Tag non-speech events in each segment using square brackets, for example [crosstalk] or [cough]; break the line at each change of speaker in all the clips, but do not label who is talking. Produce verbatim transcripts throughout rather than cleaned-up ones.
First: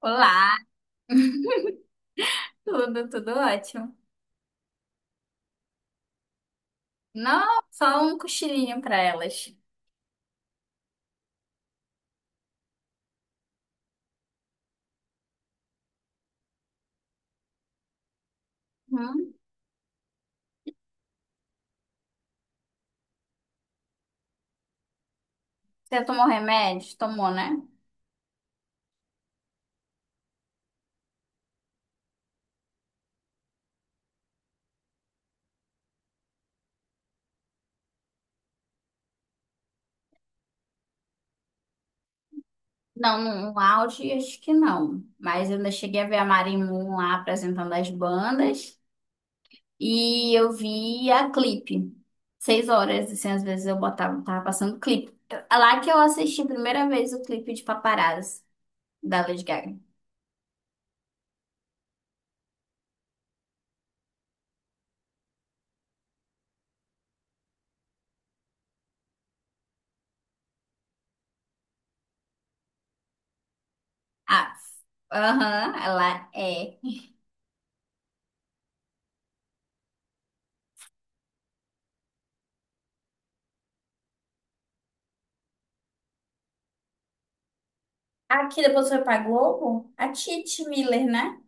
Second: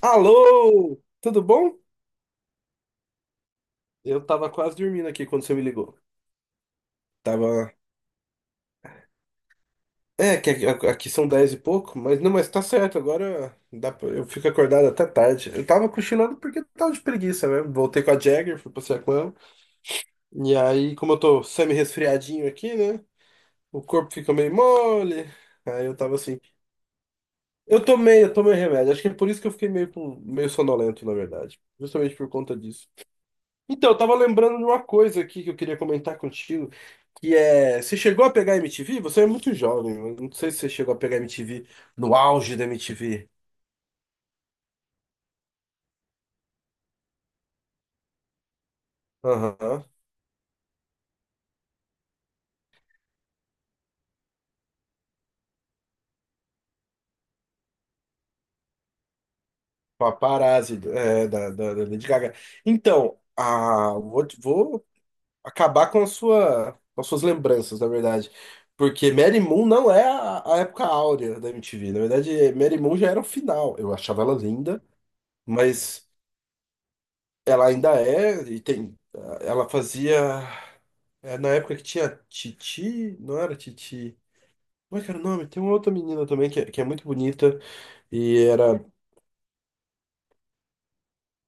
Olá,
Alô, tudo bom?
tudo, tudo ótimo.
Eu tava quase dormindo aqui quando você me ligou.
Não,
Tava.
só um cochilinho pra elas.
É, que aqui aqui são dez e pouco, mas não, mas tá certo, agora dá pra... eu fico acordado até tarde. Eu tava cochilando porque eu tava de preguiça mesmo. Voltei com a Jagger, fui passear com
Hum?
ela. E aí, como eu tô semi-resfriadinho aqui, né? O corpo fica meio mole. Aí eu
Você
tava
tomou
assim.
remédio? Tomou, né?
Eu tomei, eu tomei remédio. Acho que é por isso que eu fiquei meio, com- meio sonolento, na verdade. Justamente por conta disso. Então, eu tava lembrando de uma coisa aqui que eu queria comentar contigo. Que é. Você chegou a pegar M T V? Você é muito jovem. Eu não sei se você chegou a pegar M T V no auge da
Não,
M T V.
no, no auge acho que não. Mas eu ainda cheguei a ver a Marimun lá apresentando as bandas.
Aham.
E eu vi a clipe. Seis horas, assim, às vezes eu botava, tava passando clipe. É lá que eu assisti a primeira vez o clipe de Paparazzi, da Lady Gaga.
Paparazzi, é, da, da, da Lady Gaga. Então, ah, vou, vou acabar com a sua, com as suas lembranças, na verdade. Porque Mary Moon não é a, a época áurea da M T V. Na verdade, Mary Moon já era o final. Eu achava ela
Ah,
linda,
aham,
mas
ela é.
ela ainda é. E tem, ela fazia. É, na época que tinha Titi. Não era Titi. Como é que era o nome? Tem uma outra menina também que é, que é muito bonita e
Aqui
era.
depois foi pra Globo? A Titi Miller, né?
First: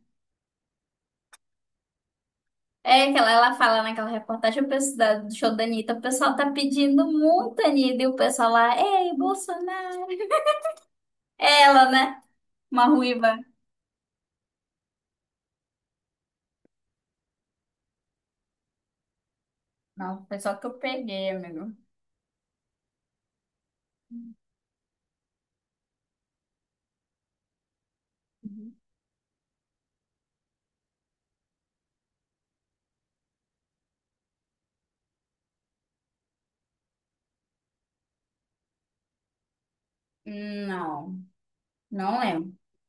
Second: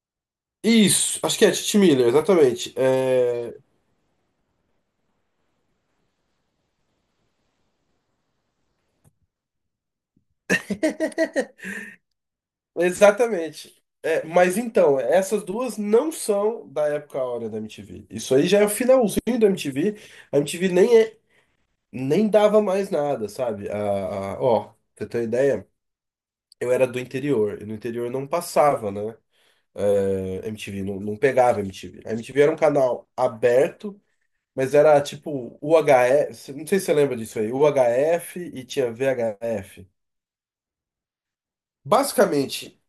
Isso! Acho que é a Titi Miller, exatamente.
É que ela, ela
É,
fala naquela reportagem o pessoal da- do show da Anitta, o pessoal tá pedindo muito, Anitta, e o pessoal lá, ei, Bolsonaro. É ela, né? Uma ruiva.
Exatamente. É, mas então, essas duas não são da época áurea da M T V. Isso aí já é o finalzinho da M T V.
Não, foi
A
só que
M T V
eu
nem, é,
peguei, amigo.
nem dava mais nada, sabe? A, a- ó, pra você ter uma ideia, eu era do interior. E no interior não
Uhum.
passava, né? É, M T V, não, não pegava M T V. A M T V era um canal aberto. Mas era tipo U H F, não sei se você lembra disso aí, U H F e tinha V H F.
Não, não lembro.
Basicamente,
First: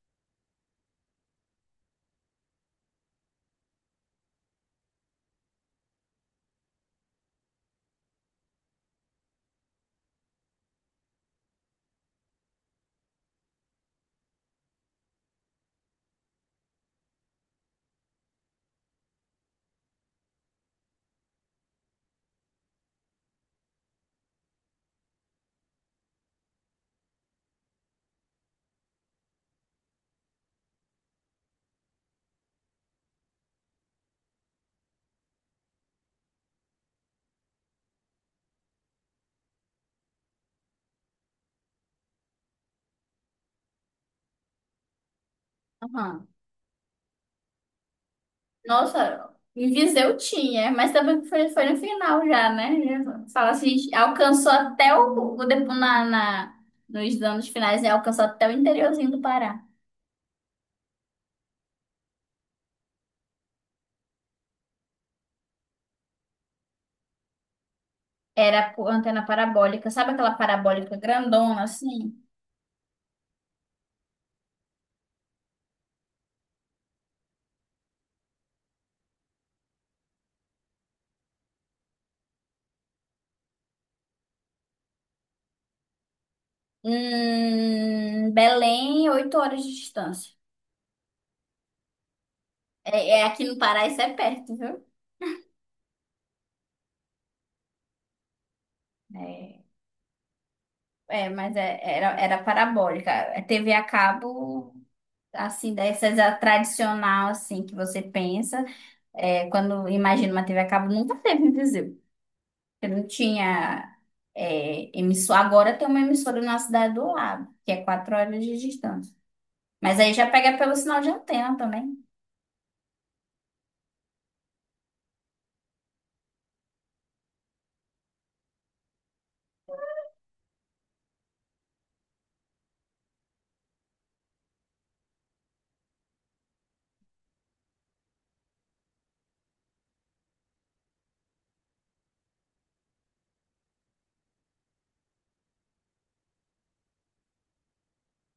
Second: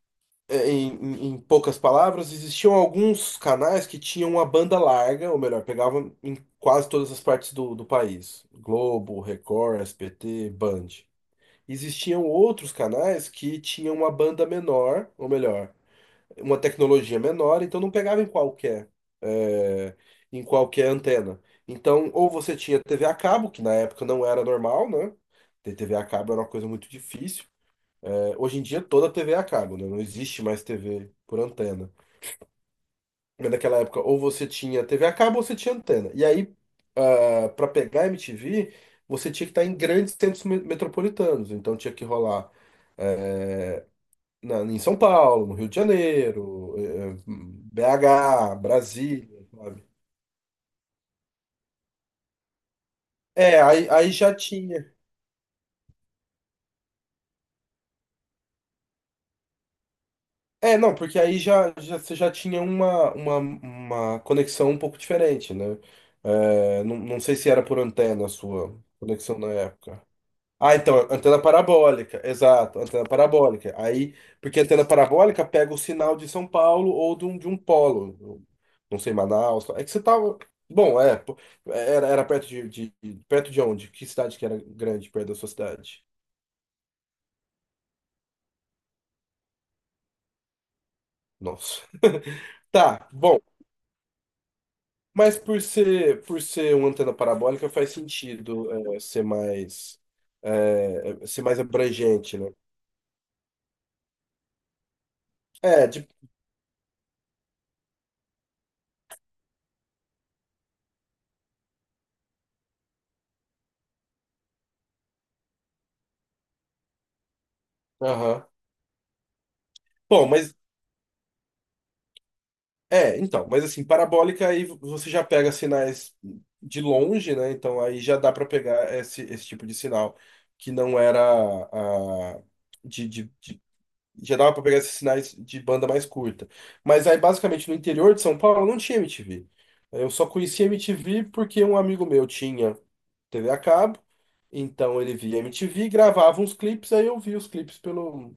é, em, em- em poucas palavras, existiam alguns canais que tinham uma banda larga, ou melhor, pegavam em quase todas as partes do, do país. Globo, Record, S B T, Band. Existiam outros canais que tinham uma banda menor, ou melhor, uma tecnologia menor, então não pegava em qualquer, eh, em qualquer antena. Então, ou você tinha T V a cabo, que na época não era normal, né? Ter T V a cabo era uma coisa muito difícil. Eh, hoje em dia, toda T V é a cabo, né? Não existe mais T V por antena. Mas naquela época, ou você tinha T V a cabo ou você tinha antena. E aí, para pegar M T V, você tinha que estar em grandes centros me- metropolitanos. Então, tinha que rolar na- em São Paulo, no Rio de
Aham.
Janeiro, eh, B H,
Nossa,
Brasília,
em
sabe?
Viseu tinha, mas também foi, foi no final já, né? Já fala
É,
assim,
aí, aí já
alcançou
tinha.
até o, o depo- na, na, nos anos finais, né? Alcançou até o interiorzinho do Pará.
É, não, porque aí já, já, você já tinha uma, uma, uma conexão um pouco diferente, né? É, não, não sei se era por antena a
Era
sua
por antena
conexão na
parabólica,
época.
sabe aquela
Ah,
parabólica
então, antena
grandona
parabólica,
assim?
exato, antena parabólica. Aí, porque a antena parabólica pega o sinal de São Paulo ou de um, de um polo, não sei, Manaus. É que você tava. Bom, é, pô, era, era perto de, de- Perto de onde? Que cidade que era grande perto da sua cidade?
Hum, Belém, oito horas de distância.
Nossa. [laughs] Tá,
É, é
bom.
aqui no Pará, isso é perto, viu?
Mas por ser, por ser uma antena parabólica, faz sentido é, ser
É,
mais. é, é,
é,
ser
mas
mais
é- era,
abrangente,
era
né?
parabólica. É T V a cabo, assim,
É, de.
dessas a tradicional, assim, que você pensa. É, quando imagina uma T V a cabo, nunca teve em Viseu. Porque não tinha é, emissora. Agora tem uma emissora na cidade do lado, que é quatro horas
Aham.
de distância. Mas aí
Bom,
já
mas.
pega pelo sinal de antena também.
É, então, mas assim, parabólica aí você já pega sinais de longe, né? Então aí já dá para pegar esse, esse tipo de sinal que não era a, de, de, de- já dava para pegar esses sinais de banda mais curta. Mas aí basicamente no interior de São Paulo não tinha M T V. Eu só conhecia M T V porque um amigo meu tinha T V a cabo, então ele via M T V, gravava uns clipes, aí eu via os clipes pelo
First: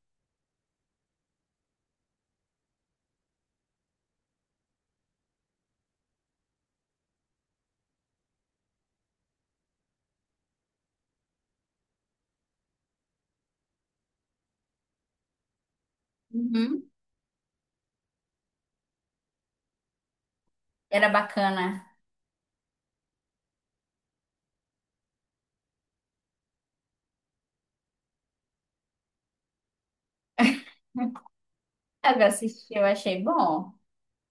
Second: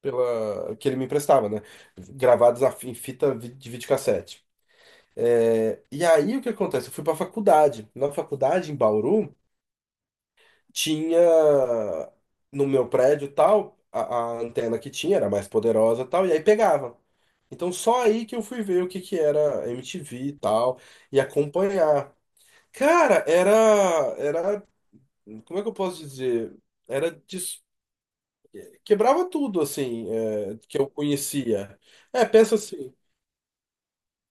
pela que ele me emprestava, né? Gravados a fi- em fita vi- de videocassete. É, e aí o que acontece? Eu fui para faculdade. Na faculdade, em Bauru, tinha no meu prédio e tal, a, a antena que tinha era mais poderosa e tal, e aí
Uhum.
pegava. Então só aí que eu fui ver o que que era M T V e tal,
Era
e
bacana.
acompanhar. Cara, era, era, como é que eu posso dizer? Era, dis- quebrava tudo, assim, é, que eu conhecia.
Ah, eu
É, pensa
assisti, eu
assim.
achei bom.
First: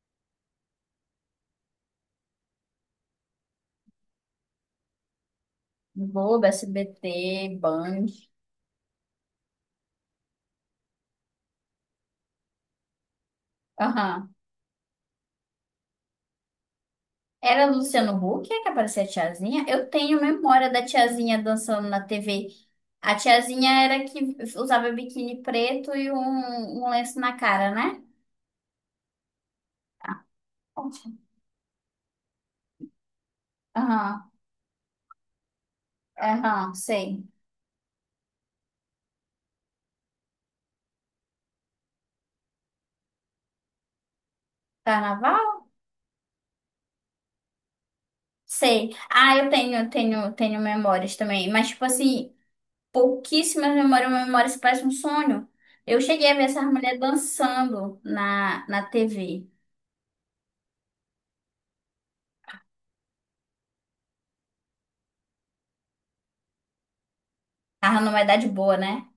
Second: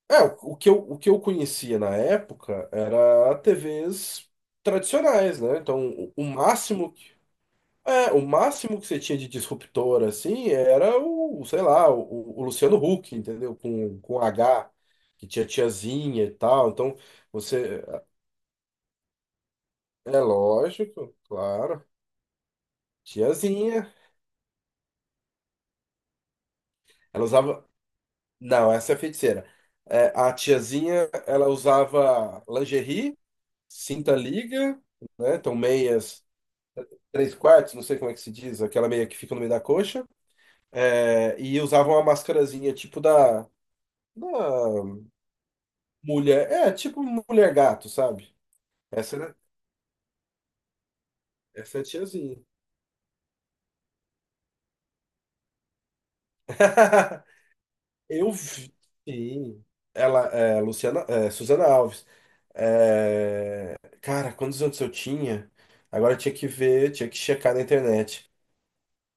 É, o o que eu, o que eu conhecia na época era T Vs tradicionais, né? Então, o, o
Globo,
máximo que,
S B T, Band.
é, o máximo que você tinha de disruptor, assim, era o, sei lá, o, o Luciano Huck, entendeu? Com, com
Aham.
H, que tinha tiazinha e tal. Então,
Era
você...
Luciano Huck é que aparecia a tiazinha? Eu tenho
É
memória da
lógico,
tiazinha
claro.
dançando na T V. A tiazinha
Tiazinha.
era que usava biquíni preto e um, um lenço
Ela
na
usava...
cara, né?
Não, essa é a feiticeira. É, a tiazinha, ela usava lingerie, cinta
Aham,
liga, né? Então, meias
aham, sei.
três quartos, não sei como é que se diz, aquela meia que fica no meio da coxa, é, e usava uma mascarazinha tipo da, da
Carnaval?
mulher, é, tipo mulher gato, sabe?
Sei.
Essa era,
Ah, eu tenho, eu tenho, tenho memórias também. Mas,
essa é a
tipo assim,
tiazinha.
pouquíssimas memórias, uma memória que parece um sonho. Eu cheguei a ver essas mulheres
[laughs]
dançando
Eu
na,
vi,
na T V.
sim. Ela, é, Luciana, é, Suzana Alves. É, cara, quantos anos eu tinha? Agora eu tinha que ver, tinha que checar na
Tava numa
internet.
idade boa, né?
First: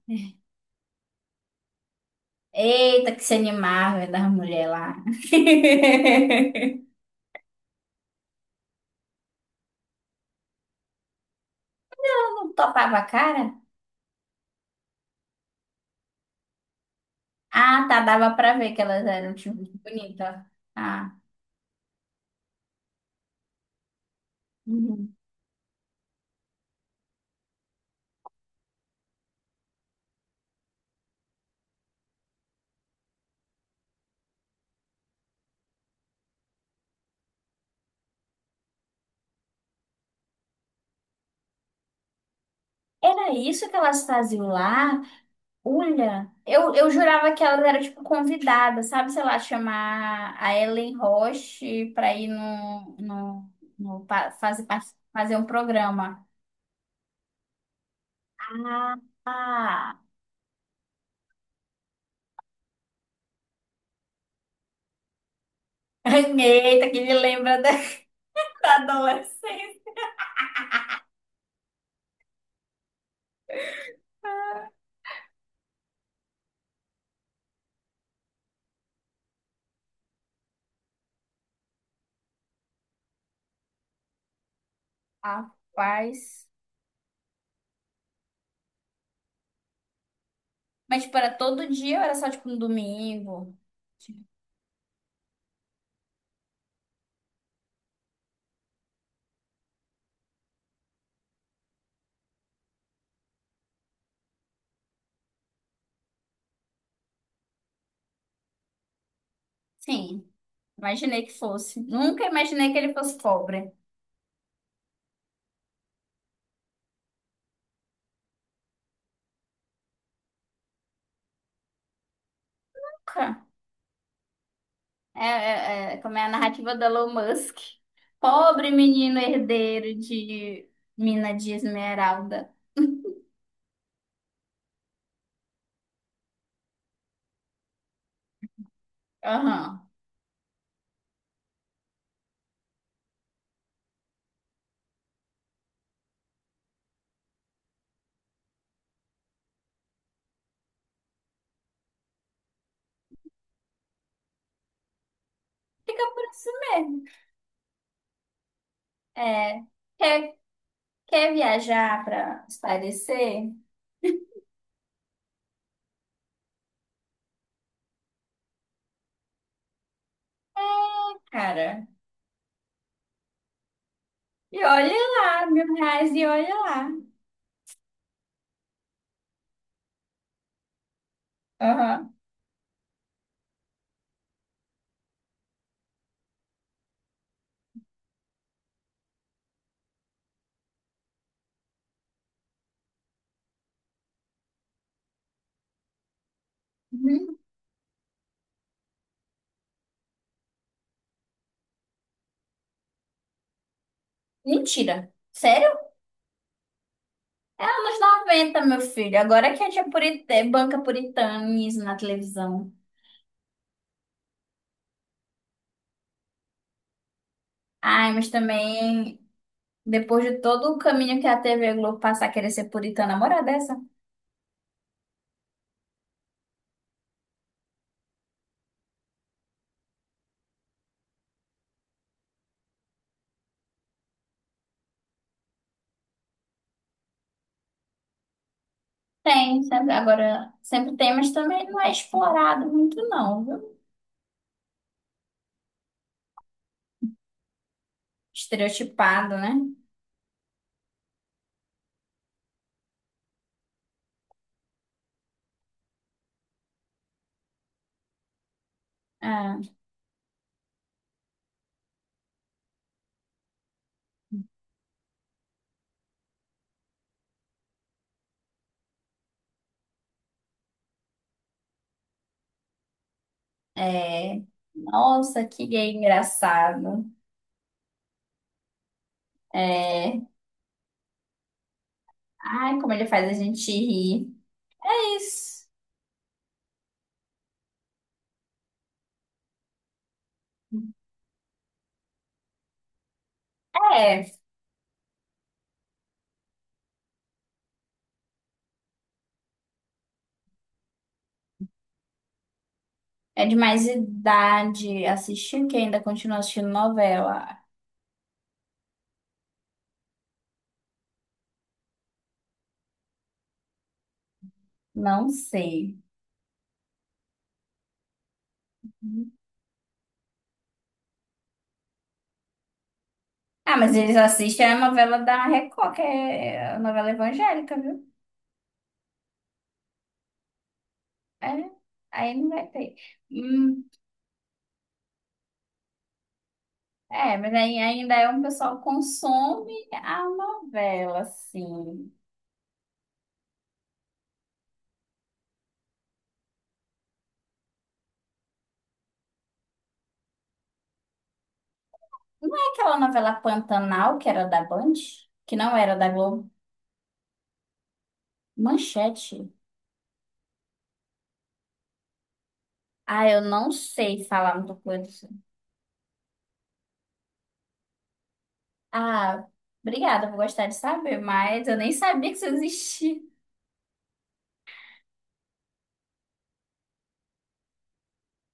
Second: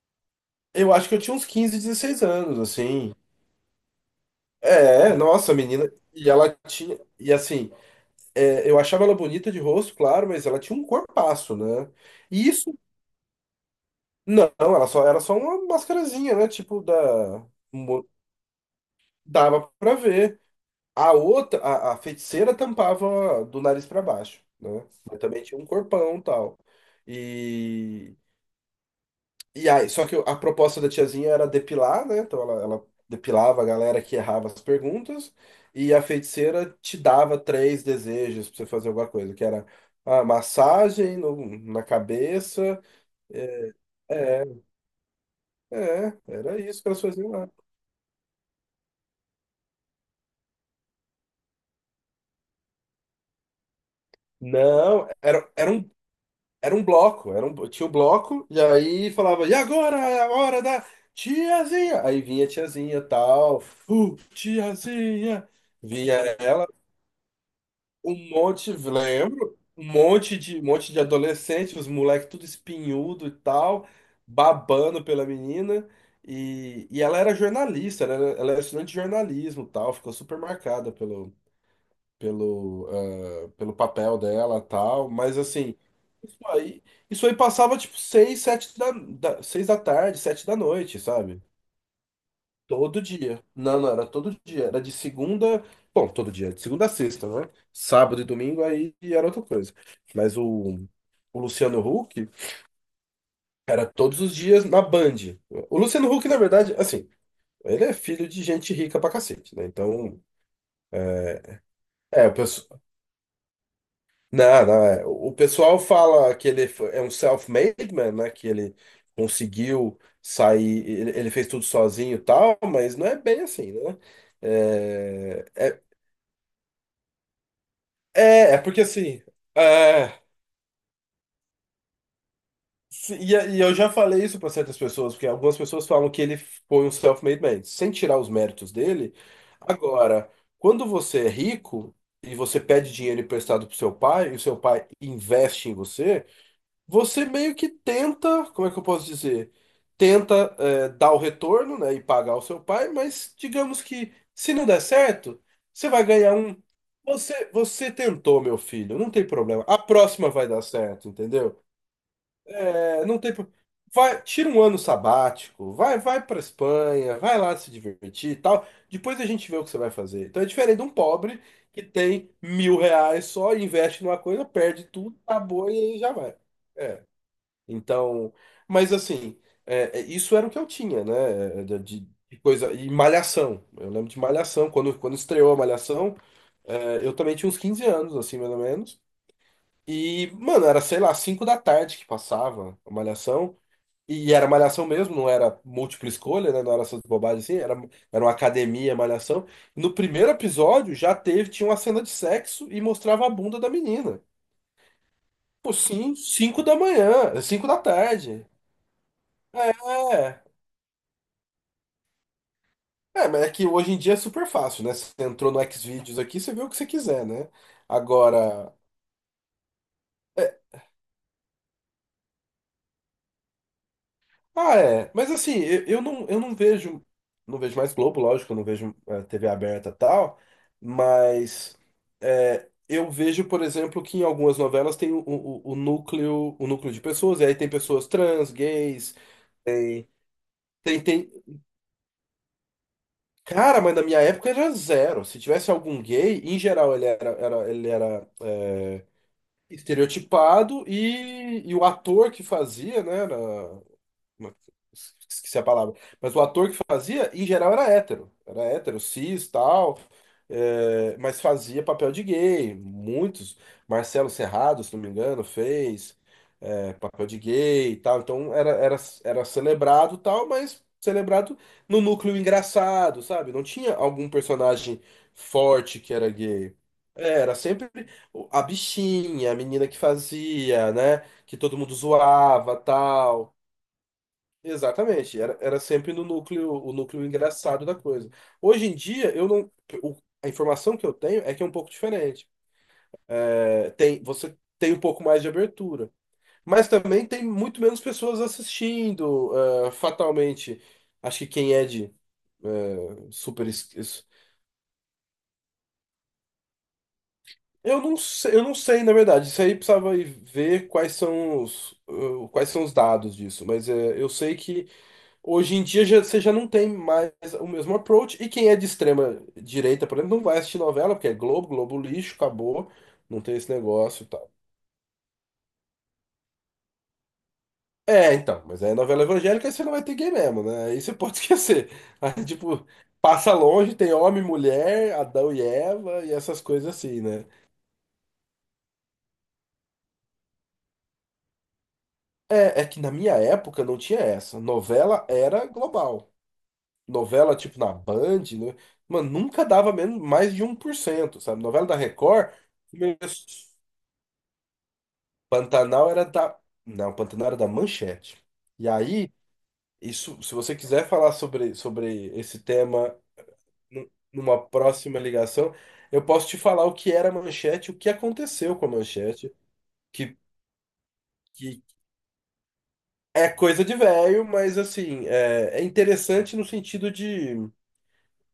Eu acho que eu tinha uns quinze, dezesseis anos, assim.
Eita, que se animava das mulheres lá.
É, nossa, menina. E ela
[laughs]
tinha. E assim, é, eu achava ela bonita de rosto, claro, mas ela tinha um corpaço, né?
Ela
E
não
isso,
topava a cara?
não, ela só era só uma mascarazinha, né? Tipo, da,
Ah, tá,
mo-
dava pra ver que elas eram, tipo,
dava pra ver.
bonitas.
A
Ah,
outra, a, a feiticeira tampava do nariz pra baixo, né?
uhum.
Mas também tinha um corpão e tal. E, E aí, só que a proposta da tiazinha era depilar, né? Então ela, ela depilava a galera que errava as perguntas, e a feiticeira te dava três desejos pra você fazer alguma coisa, que era a massagem no- na cabeça.
Era isso que elas
É,
faziam lá?
é,
Olha,
era
eu,
isso que
eu
elas faziam
jurava que
lá.
elas eram, tipo, convidadas, sabe? Sei lá, chamar a Ellen Roche pra ir no, no, no pa- fazer, parte-
Não,
fazer um
era, era um,
programa.
era um bloco, era um, tinha um bloco, e aí falava, e agora
Ah,
é a hora da tiazinha! Aí vinha a tiazinha, tal, uh, tiazinha!
[laughs]
Vinha ela.
eita, que me lembra da [laughs]
Um monte,
da
lembro,
adolescência.
um monte de, um monte de adolescente, os moleques tudo espinhudo e tal, babando pela menina. E, e ela era jornalista, ela era, ela era estudante de jornalismo, e tal, ficou super marcada pelo, pelo, ah, pelo papel dela, e tal. Mas assim, isso
Rapaz.
aí, isso aí passava tipo seis, sete da, da, seis da tarde, sete da noite,
Mas, tipo, era
sabe?
todo dia ou era só, tipo, no
Todo dia.
domingo?
Não, não, era
Tipo,
todo dia. Era de segunda. Bom, todo dia, de segunda a sexta, né? Sábado e domingo aí era outra coisa. Mas o, o Luciano Huck era todos os dias na Band. O Luciano Huck, na verdade, assim, ele é filho de gente rica pra cacete, né? Então,
sim, imaginei que fosse. Nunca
é, o
imaginei que
pessoal.
ele fosse pobre.
Não, não, é. O pessoal fala que ele foi- é um self-made man, né? Que ele conseguiu sair, ele, ele fez tudo sozinho e tal, mas não é bem
Nunca.
assim, né?
É,
É, é,
é, é, como é a narrativa da Elon Musk.
É, é
Pobre
porque
menino
assim,
herdeiro
é,
de mina de esmeralda.
se- e, e eu já falei isso para certas pessoas, porque algumas pessoas falam que ele foi um self-made man, sem tirar os méritos dele.
Aham.
Agora, quando você é rico e você pede dinheiro emprestado pro seu pai, e o seu pai investe em você, você meio que tenta, como é que eu posso dizer? Tenta, é, dar o retorno, né, e pagar o seu pai, mas digamos que se não der certo, você
Fica
vai
por
ganhar
isso
um.
mesmo.
Você, você tentou, meu filho, não tem
É,
problema. A próxima
quer,
vai dar certo,
quer
entendeu?
viajar para
É, não tem.
espairecer?
pro- Vai, tira um ano sabático, vai, vai para Espanha, vai lá se divertir e tal. Depois a gente vê o que você vai fazer. Então é diferente
É,
de um pobre que
cara,
tem mil reais só, investe numa coisa,
e
perde
olha
tudo,
lá,
acabou
mil
e aí
reais
já
e
vai.
olha lá.
É. Então, mas assim, é, é, isso era o que eu tinha, né? De, de-
Aham.
de coisa. E Malhação. Eu lembro de Malhação. Quando, quando estreou a Malhação, é, eu também tinha uns quinze anos, assim, mais ou menos. E, mano, era, sei lá, cinco da tarde que passava a Malhação. E era Malhação mesmo, não era múltipla escolha, né? Não era essas
Uhum.
bobagens assim, era, era uma academia Malhação. No primeiro episódio já teve, tinha uma cena de sexo e mostrava a bunda da menina.
Mentira.
Pô, sim, cinco da manhã,
É
cinco da
anos
tarde.
noventa, meu filho. Agora que
É.
tinha purité,
É,
banca puritanismo na televisão.
É, mas é que hoje em dia é super fácil, né? Você entrou no Xvideos aqui, você vê o que você quiser, né?
Ai, mas
Agora.
também, depois de
é-
todo o caminho que a T V Globo passar, querer ser puritana, moral dessa?
Ah, é. Mas assim, eu, eu não, eu não vejo. Não vejo mais Globo, lógico, eu não vejo é, T V aberta e tal. Mas. É, eu vejo, por exemplo, que em algumas novelas tem o, o, o núcleo, o núcleo de pessoas, e aí tem pessoas trans, gays,
Tem, sempre,
tem,
agora sempre
tem,
tem, mas
tem-
também não é explorado muito, não, viu?
Cara, mas na minha época era zero. Se tivesse algum gay, em geral ele era, era, ele era é,
Estereotipado, né?
estereotipado e, e o ator que fazia, né, era, uma- Esqueci a palavra. Mas o ator que fazia, em geral, era hétero. Era hétero, cis,
Ah,
tal. É, mas fazia papel de gay. Muitos. Marcelo Serrado, se não me engano, fez é, papel de gay e tal. Então era, era, era celebrado tal, mas celebrado no núcleo engraçado, sabe? Não tinha algum
é.
personagem
Nossa, que gay
forte que era gay.
engraçado.
É, era sempre o- a bichinha, a menina que
É.
fazia, né? Que todo mundo zoava,
Ai, como ele faz a
tal.
gente rir. É
Exatamente, era,
isso.
era sempre no núcleo, o núcleo engraçado da coisa. Hoje em dia, eu não, o- a informação que eu tenho é que é um pouco diferente. É, tem,
É.
você tem um pouco mais de abertura, mas também tem muito menos pessoas assistindo, é, fatalmente. Acho que quem é de é,
É de
super
mais
es- es-
idade assistir, que ainda continua assistindo novela.
eu não sei, eu não sei, na verdade. Isso aí precisava ir ver quais são os, eh, quais são os dados disso, mas é, eu sei que
Não
hoje em
sei.
dia já, você já não tem mais o mesmo approach. E quem é de extrema direita, por exemplo, não vai assistir novela, porque é Globo, Globo lixo, acabou, não tem esse
Ah, mas eles
negócio e tal.
assistem a novela da Record, que é a novela evangélica, viu?
É, então, mas aí é novela evangélica aí você não vai ter gay mesmo, né? Aí você pode [laughs]
É,
esquecer.
aí
Aí,
não vai
tipo,
ter.
passa
Hum,
longe, tem homem, mulher, Adão e Eva e essas coisas assim,
é,
né?
mas aí ainda é um pessoal que consome a novela, assim.
É, é que na minha época não tinha essa. Novela era global. Novela, tipo, na Band, né? Mano, nunca dava menos, mais de um por cento sabe? Novela da Record.
Não é aquela novela Pantanal, que era da Band? Que não era da
Pantanal era
Globo?
da. Não, Pantanal era da Manchete. E aí,
Manchete.
isso, se você quiser falar sobre, sobre esse tema
Ah, eu não
nu-
sei falar
numa
muita
próxima
coisa.
ligação, eu posso te falar o que era a Manchete, o que aconteceu com a
Ah,
Manchete,
obrigada, vou
que,
gostar de saber, mas
que
eu nem sabia que isso existia.
é coisa de velho, mas assim, é, é interessante no sentido de,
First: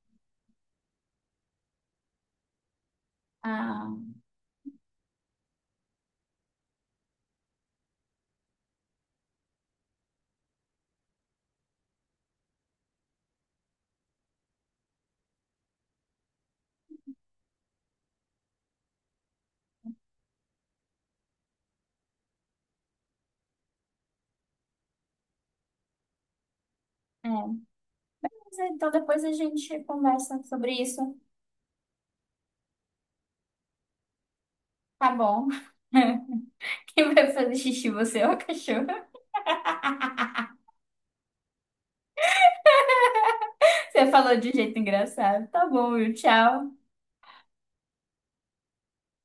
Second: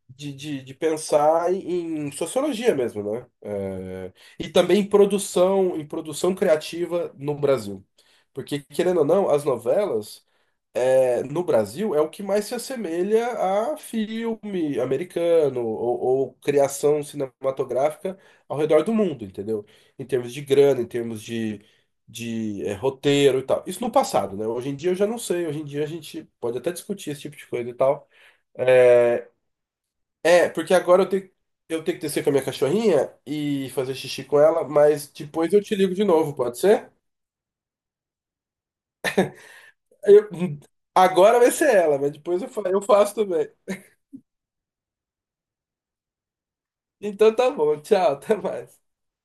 de, de, de pensar em, em sociologia mesmo, né?
Ah,
É, e também em produção, em produção criativa no Brasil. Porque, querendo ou não, as novelas. É, no Brasil é o que mais se assemelha a filme americano ou, ou criação cinematográfica ao redor do mundo, entendeu? Em termos de grana, em termos de, de é, roteiro e tal. Isso no passado, né? Hoje em dia eu já não sei. Hoje em dia a gente pode até discutir esse
é.
tipo de
Mas,
coisa e tal.
então depois
É,
a gente conversa
é
sobre
porque agora eu
isso.
tenho, eu tenho que descer com a minha cachorrinha e fazer xixi com ela, mas
Tá bom.
depois eu te ligo de novo,
[laughs]
pode ser?
Quem vai fazer xixi, você ou o cachorro?
Eu- Agora vai ser ela, mas depois eu fa- eu faço também.
Você falou de um jeito engraçado. Tá bom, viu? Tchau.
Então tá bom, tchau, até mais.